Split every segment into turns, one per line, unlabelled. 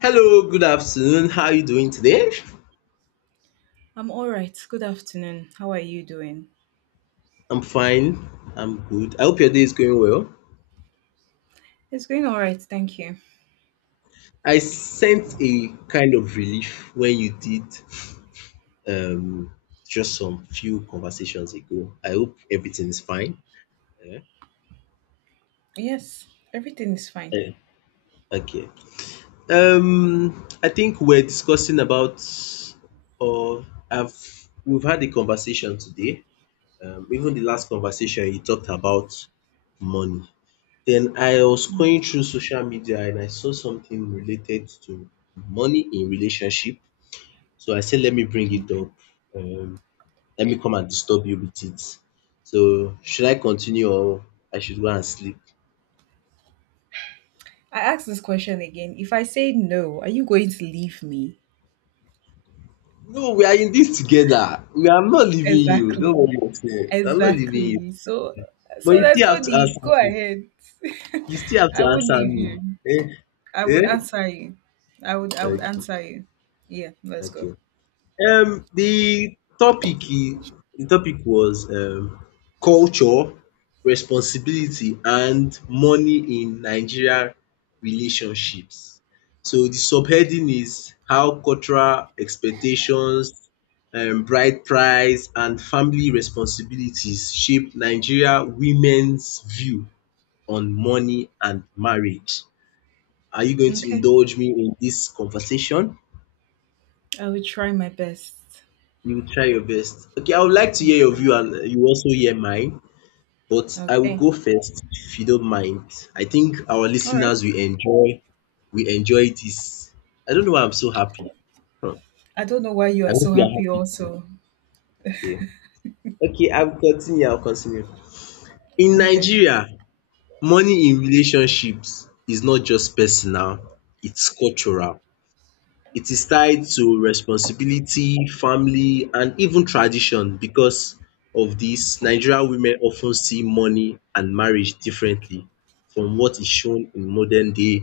Hello, good afternoon. How are you doing today?
I'm all right. Good afternoon. How are you doing?
I'm fine. I'm good. I hope your day is going well.
It's going all right. Thank you.
I sent a kind of relief when you did um just some few conversations ago. I hope everything is fine. Yeah.
Yes, everything is fine.
Eh, Okay. I think we're discussing about or I've we've had a conversation today. Even the last conversation you talked about money. Then I was
Mm,
going through social media and I saw something related to money in relationship. So I said, let me bring it
okay.
up. Um, Let me come and disturb you with it. So should I continue or I should go and sleep?
I asked this question again. If I say no, are you going to leave me?
No, we are in this together. We are not leaving you. Don't
Exactly.
worry yourself. I'm not leaving you.
Exactly. So,
But
so
you
that's
still have
not
to
need.
answer
Go
me.
ahead.
You still have to
I would
answer
leave
me.
you. I
Eh?
would
Eh?
answer you. I would
Okay.
answer you. Yeah. Let's go.
Okay. The the topic was culture, responsibility and money in Nigeria relationships. So the subheading is how cultural expectations, bride price and family responsibilities shape Nigeria women's view on money and marriage. Are you going to
Okay.
indulge me in this conversation?
I will try my best.
You try your best. Okay, I would like to
I'll
hear your
try
view
my
and
best.
you also hear mine, but I will
Okay.
go first if you don't mind. I think our
All right.
listeners will enjoy we enjoy this. I don't know why I'm so happy. Huh.
I don't know why you
I
are
hope
so
you are
happy
happy too.
also.
Yeah. Okay, I'll continue. I'll continue. In
Okay.
Nigeria, money in relationships is not just personal, it's cultural. It is tied to responsibility, family and even tradition. Because of this, Nigerian women often see money and marriage differently from what is shown in modern day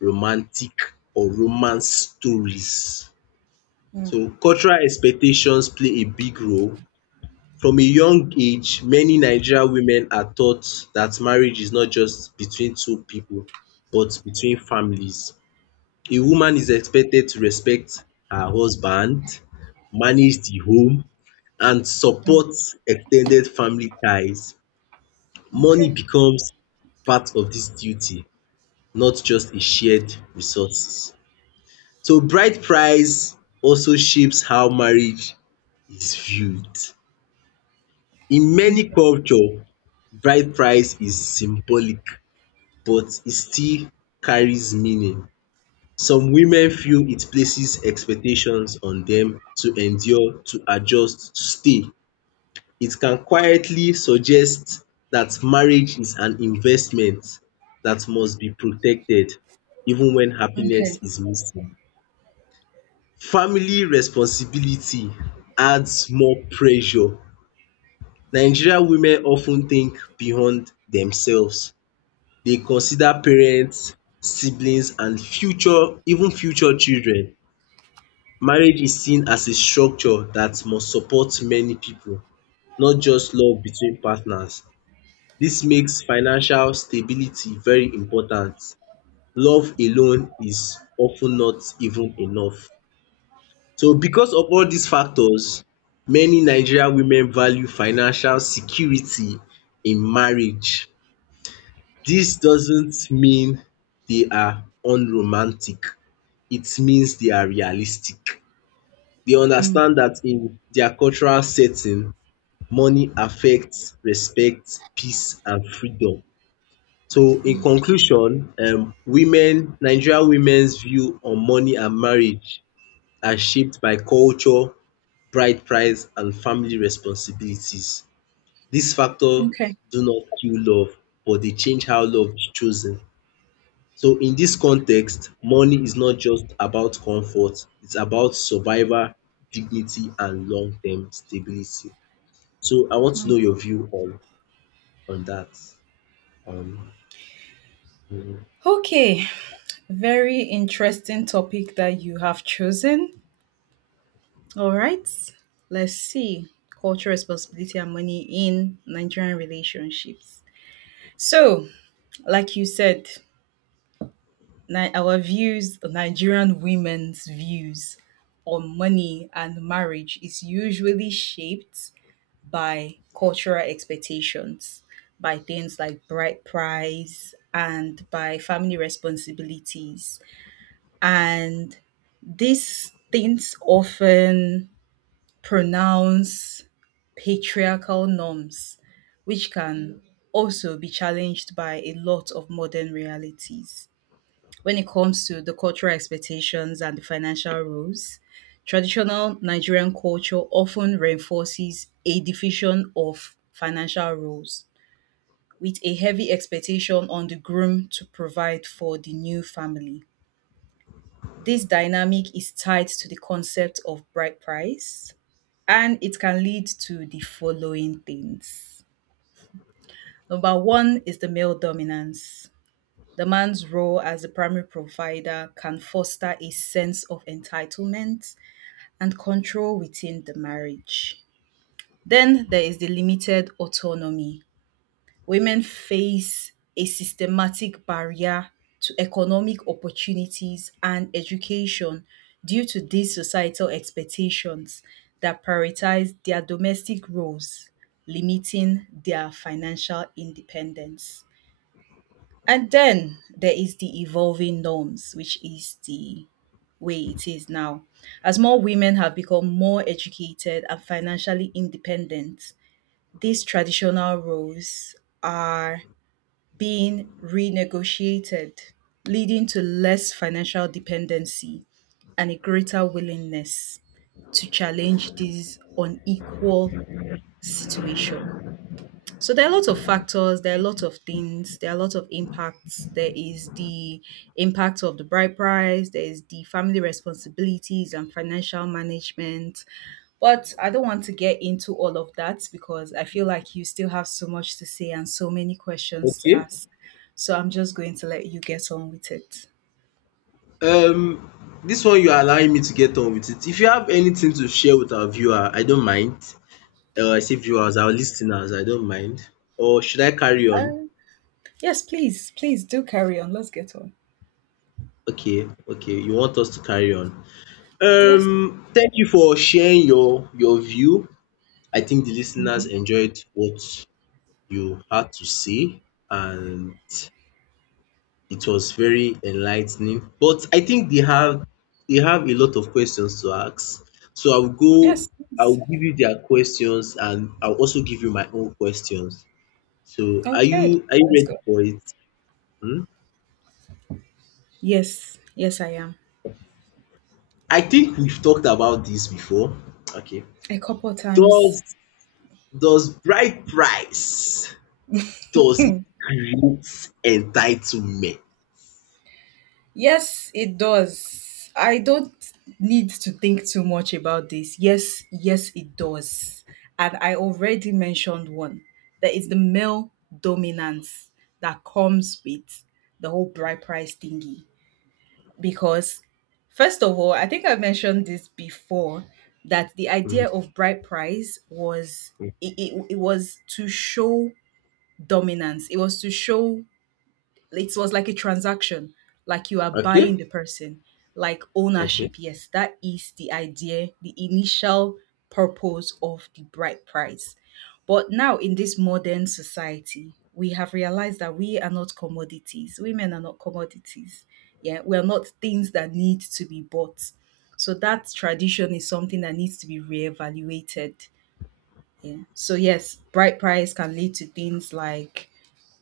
romantic or romance stories.
Mm,
So cultural expectations play a big role. From a young age, many Nigerian women are taught that marriage is not just between two people, but between families. A woman is expected to respect her husband, manage the home and
mm.
support extended family ties. Money
Okay.
becomes part of this duty, not just a shared resource. So bride price also shapes how marriage is viewed. In
Mm,
many culture, bride price is symbolic but e still carries meaning. Some women feel it places expectations on them to endure, to adjust, to stay. It can quietly suggest that marriage is an investment that must be protected even when happiness
okay.
is missing. Family responsibility adds more pressure. Nigerian women of ten think beyond themselves. They consider parents, siblings and future even future children. Marriage is seen as a structure that must support many people, not just love between partners. This makes financial stability very important. Love alone is of ten not even enough. So because of all these factors, many Nigerian women value financial security in marriage. This doesn't mean they are unromantic, it means they are realistic. They
Mm,
understand that in their cultural setting, money affects respect, peace and freedom. So in conclusion, women, Nigeria womens view on money and marriage are shaped by culture, bride price and family responsibilities. These factors
okay.
do not kill love, but they change how love is chosen. So in this context, money is not just about comfort, it's about survival, dignity, and long-term stability. So I want to
Mm.
know your view on that. Um, mm,
Okay. Very interesting topic that you have chosen. All right. Let's see cultural responsibility and money in Nigerian relationships. So, like you said, our views, Nigerian women's views on money and marriage is usually shaped by cultural expectations, by things like bride price, and by family responsibilities. And these things often pronounce patriarchal norms, which can also be challenged by a lot of modern realities. When it comes to the cultural expectations and the financial rules, traditional Nigerian culture often reinforces a division of financial roles with a heavy expectation on the groom to provide for the new family. This dynamic is tied to the concept of bride price, and it can lead to the following things. Number one is the male dominance. The man's role as the primary provider can foster a sense of entitlement and control within the marriage. Then there is the limited autonomy. Women face a systematic barrier to economic opportunities and education due to these societal expectations that prioritize their domestic roles, limiting their financial independence. And then there is the evolving norms, which is the way it is now. As more women have become more educated and financially independent, these traditional roles are being renegotiated, leading to less financial dependency and a greater willingness to challenge this unequal situation. So there are lots of factors, there are lots of things, there are lots of impacts. There is the impact of the bride price, there is the family responsibilities and financial management. But I don't want to get into all of that because I feel like you still have so much to say and so many questions to
okay.
ask. So I'm just going to let you get on with it.
Um, this one you are allowing me to get on with it. If you have anything to share with our viewer, I don't mind. I say viewers, our listeners, I don't mind. Or should I carry on?
Yes, please, please do carry on. Let's get on.
Okay, okay. You want us to carry on.
Yes.
Thank you for sharing your view. I think the listeners
Mhm.
enjoyed what you had to say, and it was very enlightening. But I think they have a lot of questions to ask. So I'll go,
Yes,
I'll
please.
give you their questions, and I'll also give you my own questions. So are
Okay.
you
Let's
ready
go.
for it? Hmm?
Yes. Yes, I am.
I think we've talked about this before. Okay.
A couple times.
Does does bride price does it create entitlement?
Yes, it does. I don't need to think too much about this. Yes, yes, it does. And I already mentioned one. There is the male dominance that comes with the whole bride price thingy. Because, first of all, I think I mentioned this before that the idea
Mhm.
of bride price was it was to show dominance. It was to show, it was like a transaction, like you are
Okay,
buying the person, like
okay.
ownership. Yes, that is the idea, the initial purpose of the bride price. But now in this modern society, we have realized that we are not commodities, women are not commodities. Yeah, we are not things that need to be bought, so that tradition is something that needs to be reevaluated. Yeah, so yes, bride price can lead to things like,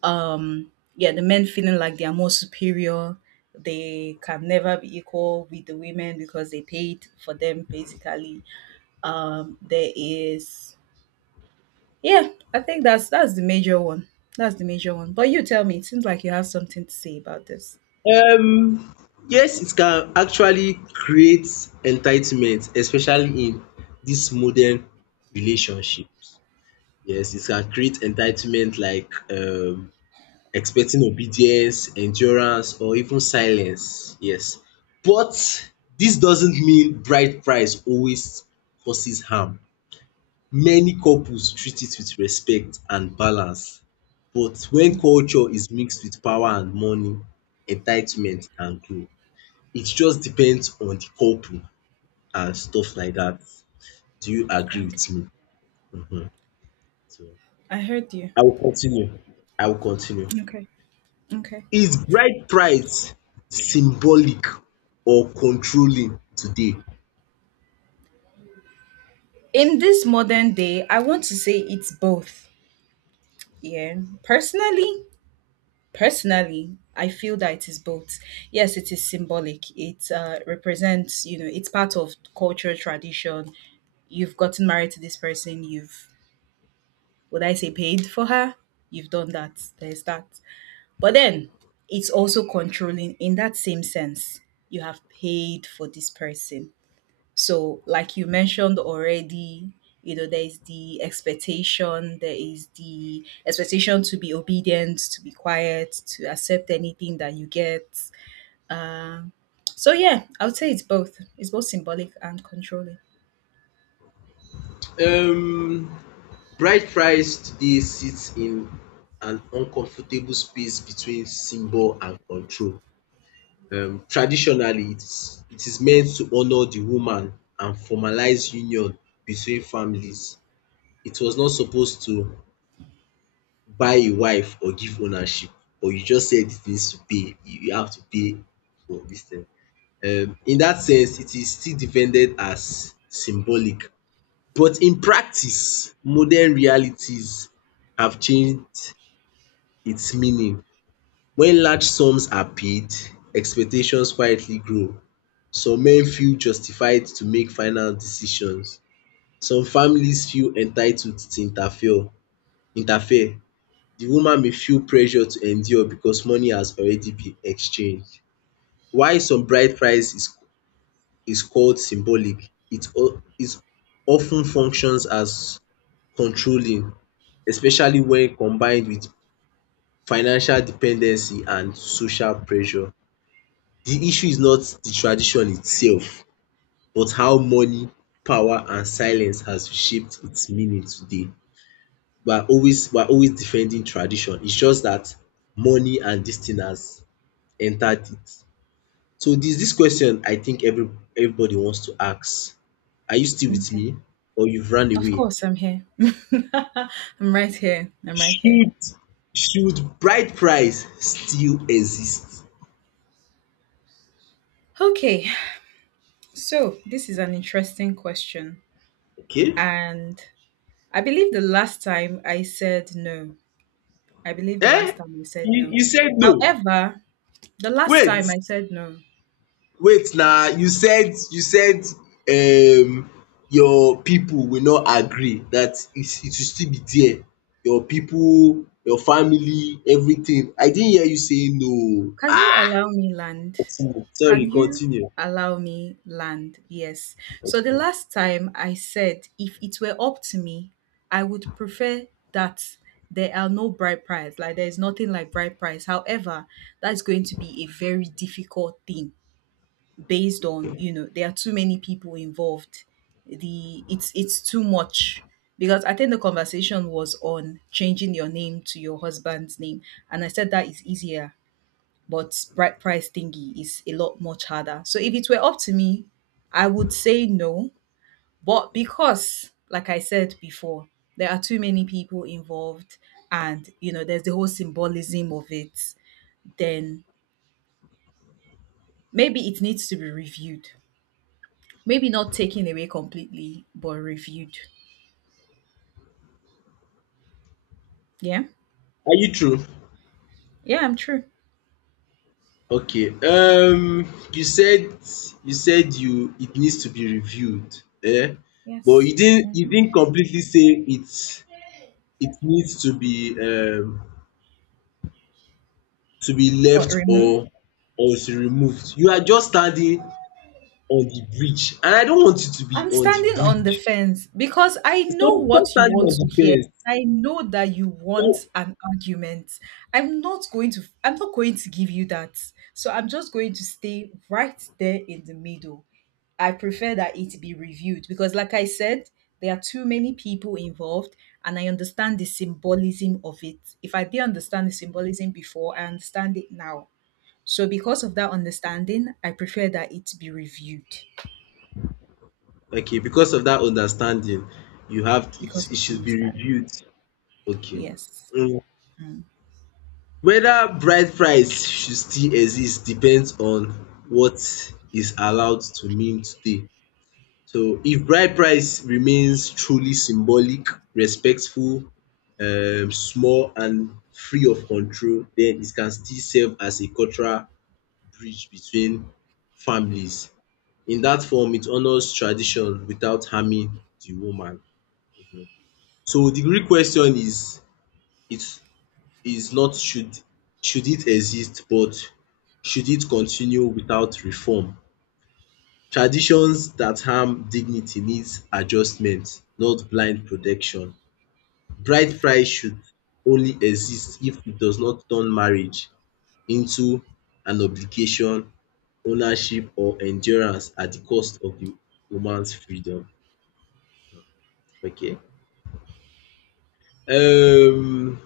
um yeah, the men feeling like they are more superior. They can never be equal with the women because they paid for them, basically. There is, yeah, I think that's the major one. That's the major one, but you tell me, it seems like you have something to say about this.
Um, yes, it can actually create entitlement, especially in dis modern relationships. Yes, it can create entitlement like expecting obedience, endurance or even silence. Yes, but this doesn't mean bride price always causes harm. Many couples treat it with respect and balance, but when culture is mixed with power and money, entitlement can grow. It just depends on the couple and stuff like that. Do you agree with
Okay,
me? Mhm. So,
I heard you.
I will continue. I will continue.
Okay. Okay.
Is bride price symbolic or controlling today?
In this modern day, I want to say it's both. Yeah. Personally Personally, I feel that it is both. Yes, it is symbolic. It represents, you know, it's part of culture, tradition. You've gotten married to this person. You've, would I say, paid for her? You've done that. There's that. But then it's also controlling in that same sense. You have paid for this person. So, like you mentioned already, you know, there is the expectation, there is the expectation to be obedient, to be quiet, to accept anything that you get. So, yeah, I would say it's both. It's both symbolic and controlling.
Um Bride price today sits in an uncomfortable space between symbol and control. Traditionally, it is meant to honor the woman and formalize union between families. It was not supposed to buy a wife or give ownership, or you just said it needs to pay, you have to pay for this thing. In that sense, it is still defended as symbolic, but in practice, modern realities have changed its meaning. When large sums are paid, expectations quietly grow. Some men feel justified to make final decisions. Some families feel entitled to interfere. The woman may feel pressure to endure because money has already been exchanged. While some bride price is called symbolic, it it often functions as controlling, especially when combined with financial dependency and social pressure. The issue is not the tradition itself, but how money, power and silence has shaped its meaning today. We are always defending tradition, it's just that money and this thing has entered it. So this question I think everybody wants to ask. Are you still with
Okay.
me or you've run
Of
away?
course, I'm here. I'm right here. I'm right here.
Should should bride price still exist?
Okay, so this is an interesting question.
Okay?
And I believe the last time I said no. I believe the
Eh?
last time I said
You
no.
you said no.
However, the last time
Wait
I said no.
wait na you said you said um your people will not agree that it will still be there, your people, your family, everything. I didn't hear you say no oo
Can you
ah
allow me land?
continue. Sorry,
Can you
continue.
allow me land? Yes. So the last time I said, if it were up to me, I would prefer that there are no bride price. Like there is nothing like bride price. However, that's going to be a very difficult thing based on, you know, there are too many people involved. The, it's too much, because I think the conversation was on changing your name to your husband's name, and I said that is easier, but bright price thingy is a lot much harder. So if it were up to me, I would say no. But because, like I said before, there are too many people involved, and you know, there's the whole symbolism of it. Then maybe it needs to be reviewed. Maybe not taken away completely, but reviewed. Yeah.
Are you through?
Yeah, I'm true.
Okay. You said you it needs to be reviewed, um but
Yes.
you
Mhm.
didn't completely say it it needs to be
But
left
removed.
or to removed. You are just standing on the bridge and I don't want you to be
I'm
on the
standing on
bridge.
the fence because I
Stop
know
stop
what you
standing
want
on
to
the
hear.
fence.
I know that you want
Stop.
an argument. I'm not going to give you that. So I'm just going to stay right there in the middle. I prefer that it be reviewed because, like I said, there are too many people involved, and I understand the symbolism of it. If I didn't understand the symbolism before, I understand it now. So because of that understanding, I prefer that it be reviewed
Okay, because of that understanding, you have
because
it it
of the
should be
understanding.
reviewed. Okay.
Yes.
um
Mm.
Whether bride price should still exist depends on what is allowed to meme today. So if bride price remains truly symbolic, respectful, small and free of control, then it can still serve as a cultural bridge between families. In that form, it honours tradition without harming the woman. So the real question is it is not should it exist but should it continue without reform? Traditions that harm dignity needs adjustment, not blind protection. Bride price should only exist if it does not turn marriage into an obligation, ownership or endurance at the cost of the woman's freedom. Okay. Um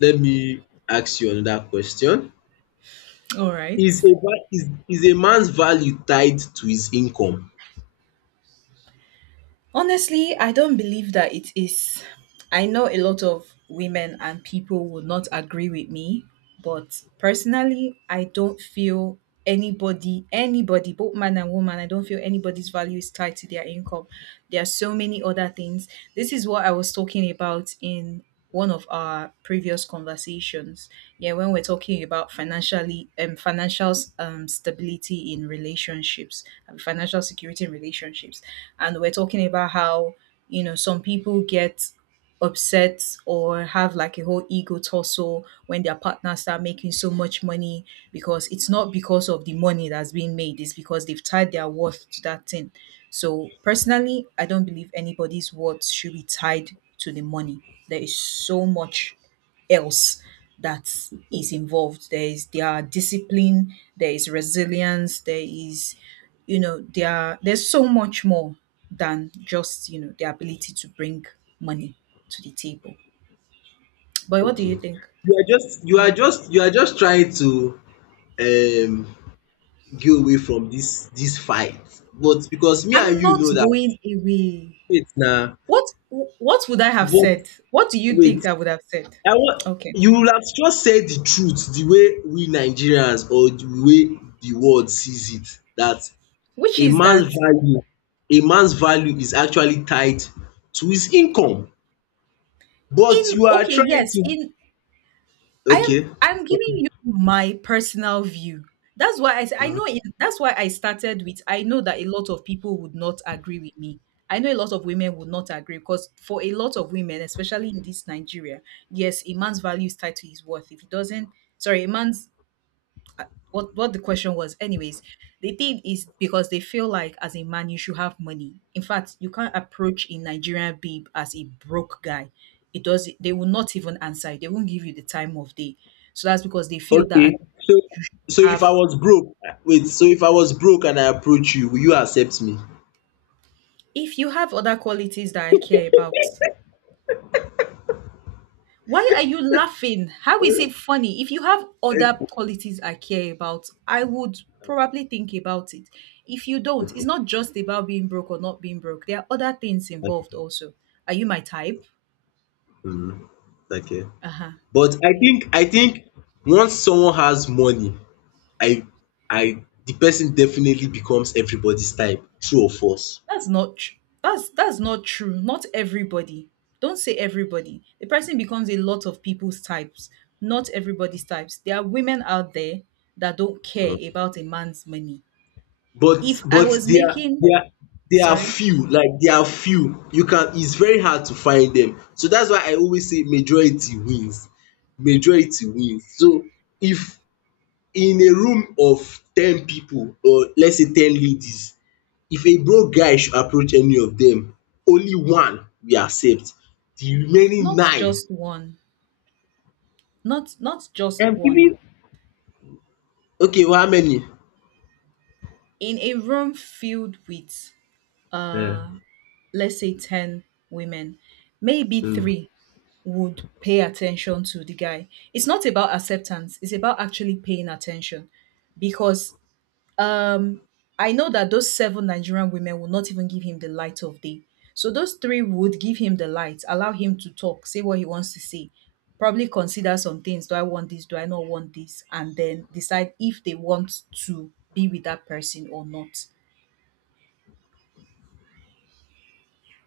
let me ask you another question.
All right.
Is is a man's value tied to his income?
Honestly, I don't believe that it is. I know a lot of women and people would not agree with me, but personally, I don't feel anybody, anybody, both man and woman, I don't feel anybody's value is tied to their income. There are so many other things. This is what I was talking about in one of our previous conversations. Yeah, when we're talking about financial stability in relationships and financial security in relationships, and we're talking about how, you know, some people get upset or have like a whole ego tussle when their partners start making so much money, because it's not because of the money that's being made, it's because they've tied their worth to that thing. So personally, I don't believe anybody's worth should be tied to the money. There is so much else that is involved. There is their discipline, there is resilience, there is, you know, there are, there's so much more than just, you know, the ability to bring money to the table. But what do you
Okay.
think?
You are just you
Yeah.
are just you are just trying to um get away from this fight but because me and
I'm
you
not
know that
going away.
wait na
What would I have
but
said? What do you think
wait,
I would have said?
I wan
Okay,
you would have just said the truth the way we Nigerians or the way the world sees it that
which
a
is
man's
that.
value a man's value is actually tied to his income
In,
but you are
okay,
trying
yes,
to
in, I am
okay
I'm giving you my personal view. That's why I know it, that's why I started with, I know that a lot of people would not agree with me. I know a lot of women would not agree because for a lot of women, especially in this Nigeria, yes, a man's value is tied to his worth. If he doesn't, sorry, a man's, what the question was anyways. The thing is, because they feel like as a man, you should have money. In fact, you can't approach a Nigerian babe as a broke guy. It does, they will not even answer you. They won't give you the time of day. So that's because they feel that.
okay so so
I
if I
have
was broke wait so if I was broke and I approach you will you accept me?
If you have other qualities that I care about. Why are you laughing? How is it funny? If you have other
Eh,
qualities I care about, I would probably think about it. If you don't, it's
Okay,
not just about being broke or not being broke. There are other things
okay.
involved also. Are you my type?
Mhm. Okay.
Uh-huh.
But
Yes.
I think once someone has money, I I the person definitely becomes everybody's type, true or false.
That's not tr- that's not true. Not everybody. Don't say everybody. The person becomes a lot of people's types. Not everybody's types. There are women out there that don't care
Mhm.
about a man's money.
But
If I
but
was
there are
making
there are there are
sorry.
few, like there are few. You can it's very hard to find them. So that's why I always say majority wins. Majority wins. So if in a room of 10 people or let's say 10 ladies, if a broke guy should approach any of them, only one we accept. The remaining
Not
9
just one. Not just one.
even okay well, how many
In a room filled with uh
um
let's say 10 women, maybe
um
3 would pay attention to the guy. It's not about acceptance, it's about actually paying attention, because Um, I know that those seven Nigerian women will not even give him the light of day. So those three would give him the light, allow him to talk, say what he wants to say, probably consider some things. Do I want this? Do I not want this? And then decide if they want to be with that person or not.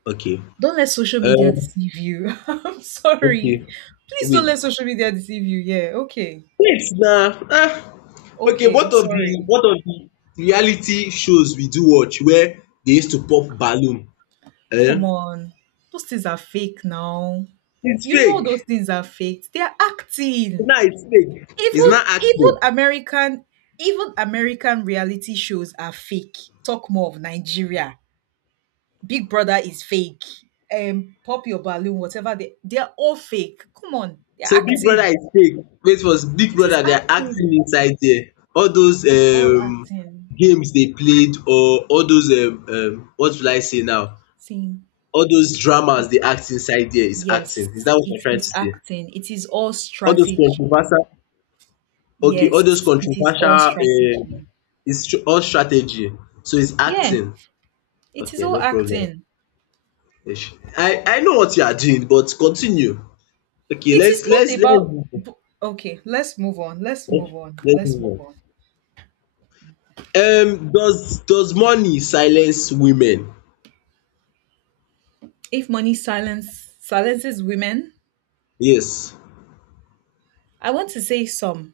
okay
Don't let social media
um
deceive you. I'm
okay.
sorry. Please
wait
don't let social media deceive you. Yeah, okay.
wait now. Ah. Okay,
Okay,
what of
sorry.
the reality shows we do watch where they used to pop balloon
Come
um
on. Those things are fake now.
its
You know those
fake
things are faked. They are acting.
now its fake its
Even
not
even
acting.
American even American reality shows are fake. Talk more of Nigeria. Big Brother is fake. Pop your balloon, whatever they are all fake. Come on, they're
So Big Brother
acting.
is fake. Wait was Big
It is
Brother they are acting
acting.
inside there. All those
It's all acting.
games they played or all those what will I say now?
Seeing
All those dramas
it's
they act inside there is acting. Is
Yes,
that what you're
it
trying to
is
say?
acting. It is all
All those
strategy.
controversial okay, all those
Yes, it is
controversial
all
um
strategy.
it's tr- all strategy. So it's
Yeah,
acting.
it is
Okay,
all
no problem.
acting.
Ish. I know what you are doing, but continue. Okay,
It is
let's
not
let's let's
about.
move on.
B- Okay, let's move on. Let's
let's
move on.
let's
Let's
move
move
on.
on.
Does money silence women?
If money silence silences women,
Yes.
I want to say some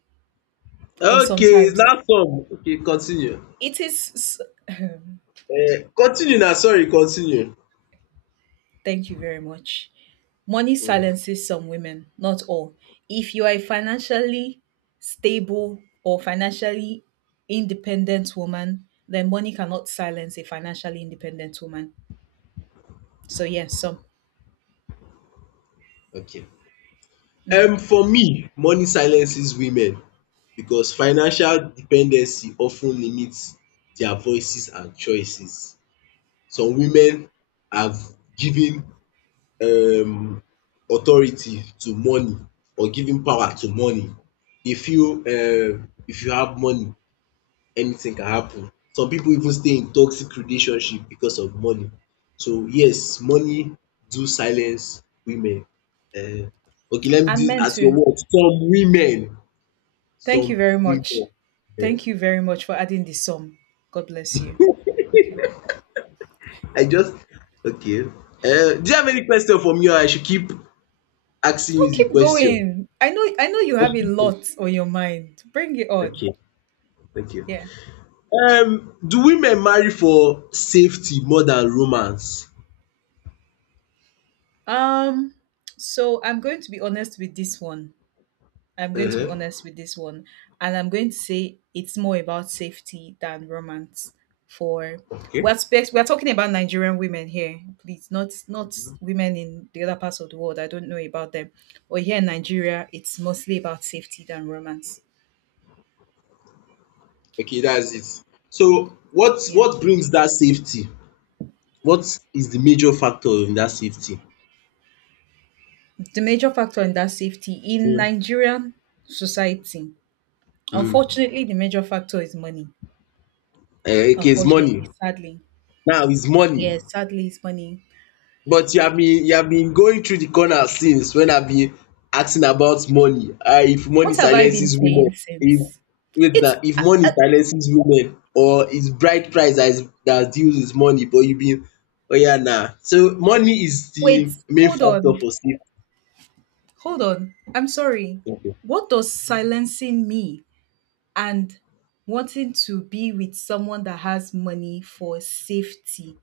or
Okay, it's
sometimes.
not some. Okay, continue.
It is. s-
Continue na, sorry, continue.
Thank you very much. Money
um
silences some women, not all. If you are a financially stable or financially independent woman, then money cannot silence a financially independent woman. So yes, some.
okay.
Mm.
For me, money silences women because financial dependency often limits their voices and choices. Some women have given um authority to money or given power to money. Dey feel if you have money anything can happen. Some people even stay in toxic relationship because of money. So yes, money do silence women um. Okay, let me do
And
it
men
at your
too.
word, some women,
Thank you
some
very much.
women.
Thank you very much for adding the sum. God bless you. Okay.
I just okay, do you have any question for me or I should keep asking
No,
you the
keep
question?
going. I know you
I
have a
should keep-
lot on your mind. Bring it on.
okay, okay.
Yeah.
Do women marry for safety more than romance?
Um so I'm going to be honest with this one. I'm going to be
um
honest with this one. And I'm going to say it's more about safety than romance. For
okay.
we're talking about Nigerian women here, please, not women in the other parts of the world. I don't know about them. But here in Nigeria, it's mostly about safety than romance.
Okay, that's it. So what
Yeah.
what brings that safety? What is the major factor in that safety?
The major factor in that safety in
Mm.
Nigerian society,
Mm.
unfortunately, the major factor is money.
Eh, okay, it's money.
Unfortunately, sadly.
Now it's money.
Yes, sadly, it's money.
But you have been going through the corner since when I've been asking about money. Ah, if money
What have I been
silences women,
saying
if
since?
wait now,
It's
if money
I
silences women or it's bride price that is that deals with money, but you been oya na. So money is the
Wait,
main
hold
factor
on.
for safety.
Hold on. I'm sorry. What does silencing me and wanting to be with someone that has money for safety?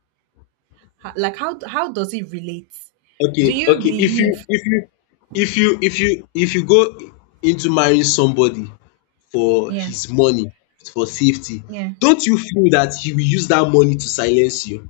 Like how does it relate?
Okay,
Do you
okay, if you
believe?
if you if you if you if you go into marrying somebody for
Yeah.
his money, for safety,
Yeah.
don't you feel that he will use that money to silence you?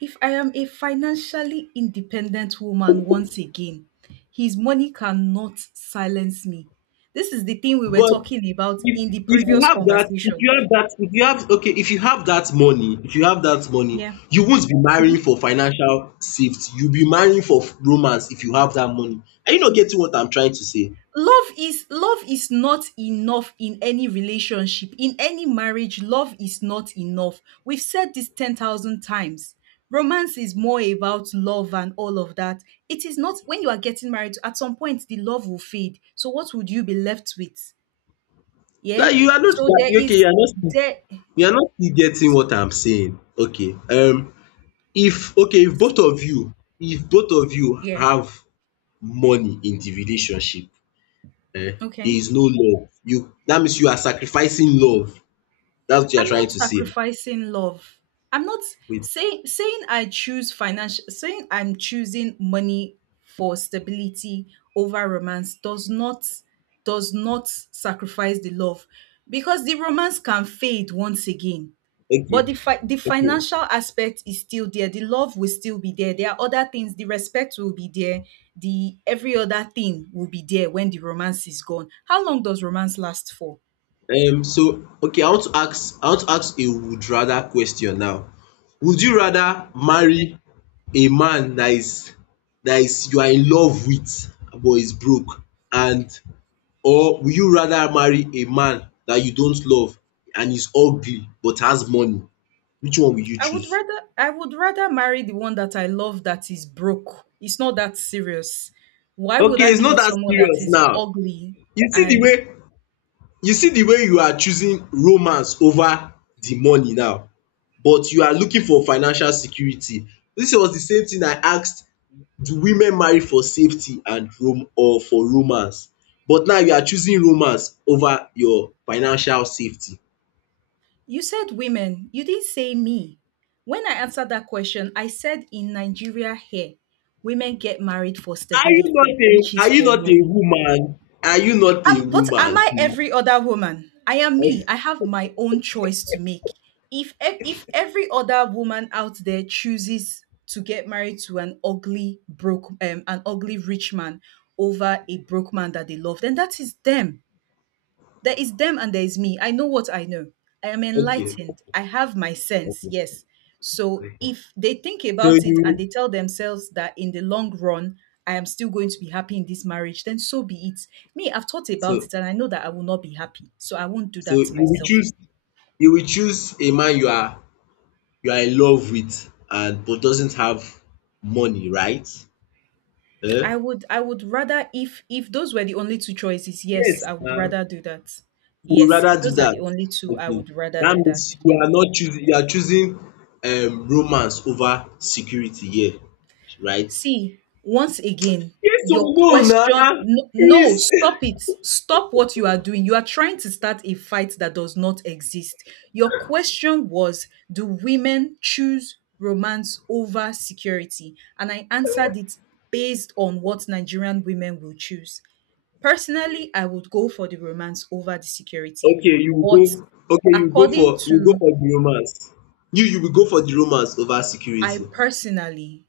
If I am a financially independent woman once again, his money cannot silence me. This is the thing we were
But
talking about
if
in the
if you
previous
have that if
conversation.
you have that if you have okay if you have that money if you have that money
Yeah.
you won't be marrying
Mm-hmm.
for financial safety, you'll be marrying for romance. If you have that money, are you not getting what I'm trying to say?
Love is not enough in any relationship, in any marriage. Love is not enough. We've said this 10,000 times. Romance is more about love and all of that. It is not when you are getting married, at some point the love will fade. So what would you be left with? Yeah.
That you are not,
so
that,
there
okay, you
is
are not,
there
you are not still getting what I'm saying. Okay. If, okay, if
See,
both of you, if both of you
yeah,
have money in the relationship, um there
okay,
is no love. You, that means you are sacrificing love, that's what you are
I'm
trying
not
to say.
sacrificing love. I'm not
Wait.
saying Saying I choose financial saying I'm choosing money for stability over romance does not, does not sacrifice the love, because the romance can fade once again.
Okay,
But the
okay
financial aspect is still there. The love will still be there. There are other things. The respect will be there. The every other thing will be there when the romance is gone. How long does romance last for?
um So okay, I want to ask a would rather question now. Would you rather marry a man that is, that is, you are in love with but is broke, and or will you rather marry a man that you don't love and is ugly but has money? Which one will you choose?
I would rather marry the one that I love that is broke. It's not that serious. Why would
Okay,
I
it's
be
not
with
that
someone that
serious
is
now.
ugly?
You see the
And
way you see the way you are choosing romance over the money now, but you are looking for financial security. This was the same thing I asked, do women marry for safety and rom or for romance? But now you are choosing romance over your financial safety.
you said women. You didn't say me. When I answered that question, I said in Nigeria here, women get married for
Are you
stability,
not
which
a
is
are you
for
not a
money.
woman? Are you not a
But am
woman,
I
please?
every other woman? I am me. I have my own choice to make. If every other woman out there chooses to get married to an ugly broke an ugly rich man over a broke man that they love, then that is them. There is them and there is me. I know what I know. I am
Okay.
enlightened. I have my sense.
Okay.
Yes. So
Okay.
if they think
So
about it and
you,
they tell themselves that in the long run, I am still going to be happy in this marriage, then so be it. Me, I've thought about
so
it and I know that I will not be happy. So I won't do
so
that to
you will
myself.
choose, you will choose a man you are, you are in love with and but doesn't have money, right? Eh?
I would rather if those were the only two choices, yes,
Yes,
I would rather do that.
you would
Yes, if
rather do
those are
that.
the only two, I
Okay.
would rather
That
do that.
means you
Yeah.
are not choosing, you are choosing romance over security here, right?
See, once again,
Yes or
your
no
question,
na?
no, no,
Is
stop it. Stop what you are doing. You are trying to start a fight that does not exist. Your question was, do women choose romance over security? And I answered it based on what Nigerian women will choose. Personally, I would go for the romance over the security.
okay, you will
But
go. Okay, you go
according
for, you go
to,
for the romance. You will go for the romance over
I
security.
personally,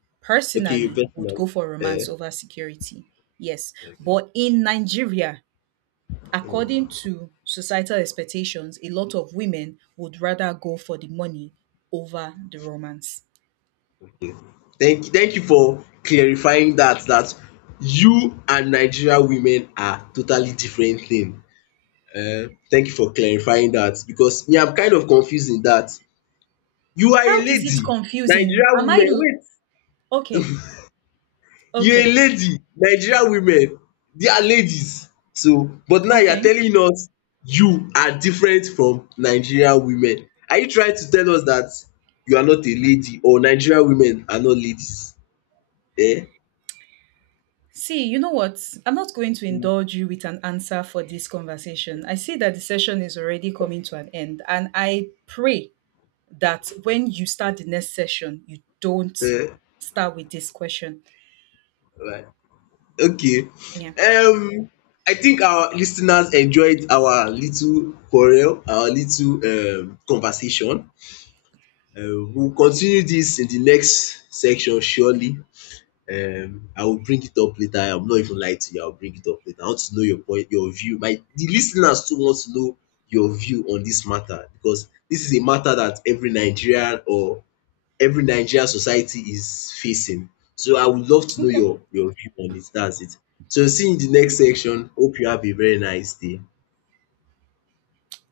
Okay, you
personally would
personally.
go for
Eh,
romance over security. Yes.
okay.
But in Nigeria, according to societal expectations, a lot of women would rather go for the money over the romance.
Thank you for clarifying that, that you and Nigeria women are totally different thing. Thank you for clarifying that because me I'm kind of confused in that you are a
How is it
lady.
confusing?
Nigeria women wait,
Okay?
you are a
Okay.
lady, Nigerian women, they are ladies, so but now you are
Okay.
telling us you are different from Nigerian women. Are you trying to tell us that you are not a lady or Nigerian women are not ladies? Eh?
See, you know what? I'm not going to indulge you with an answer for this conversation. I see that the session is already coming to an end, and I pray that when you start the next session, you don't
Eh?
start with this question.
Right. okay
Yeah.
um I think our listeners enjoyed our little quarrel, our little conversation. We will continue this in the next section, surely. I will bring it up later. I'm not even lying to you. I'll bring it up later. I want to know your point, your view. My, the listeners too want to know your view on this matter, because this is a matter that every Nigerian or every Nigerian society is facing. So I would love to know
Okay.
your view on it. That's it. So see you in the next
Okay.
section. Hope you have a very nice day.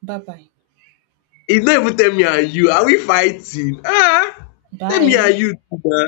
Bye bye.
E no even tell me and you. Are we fighting? Ah, tell me and
Bye.
you, too, na.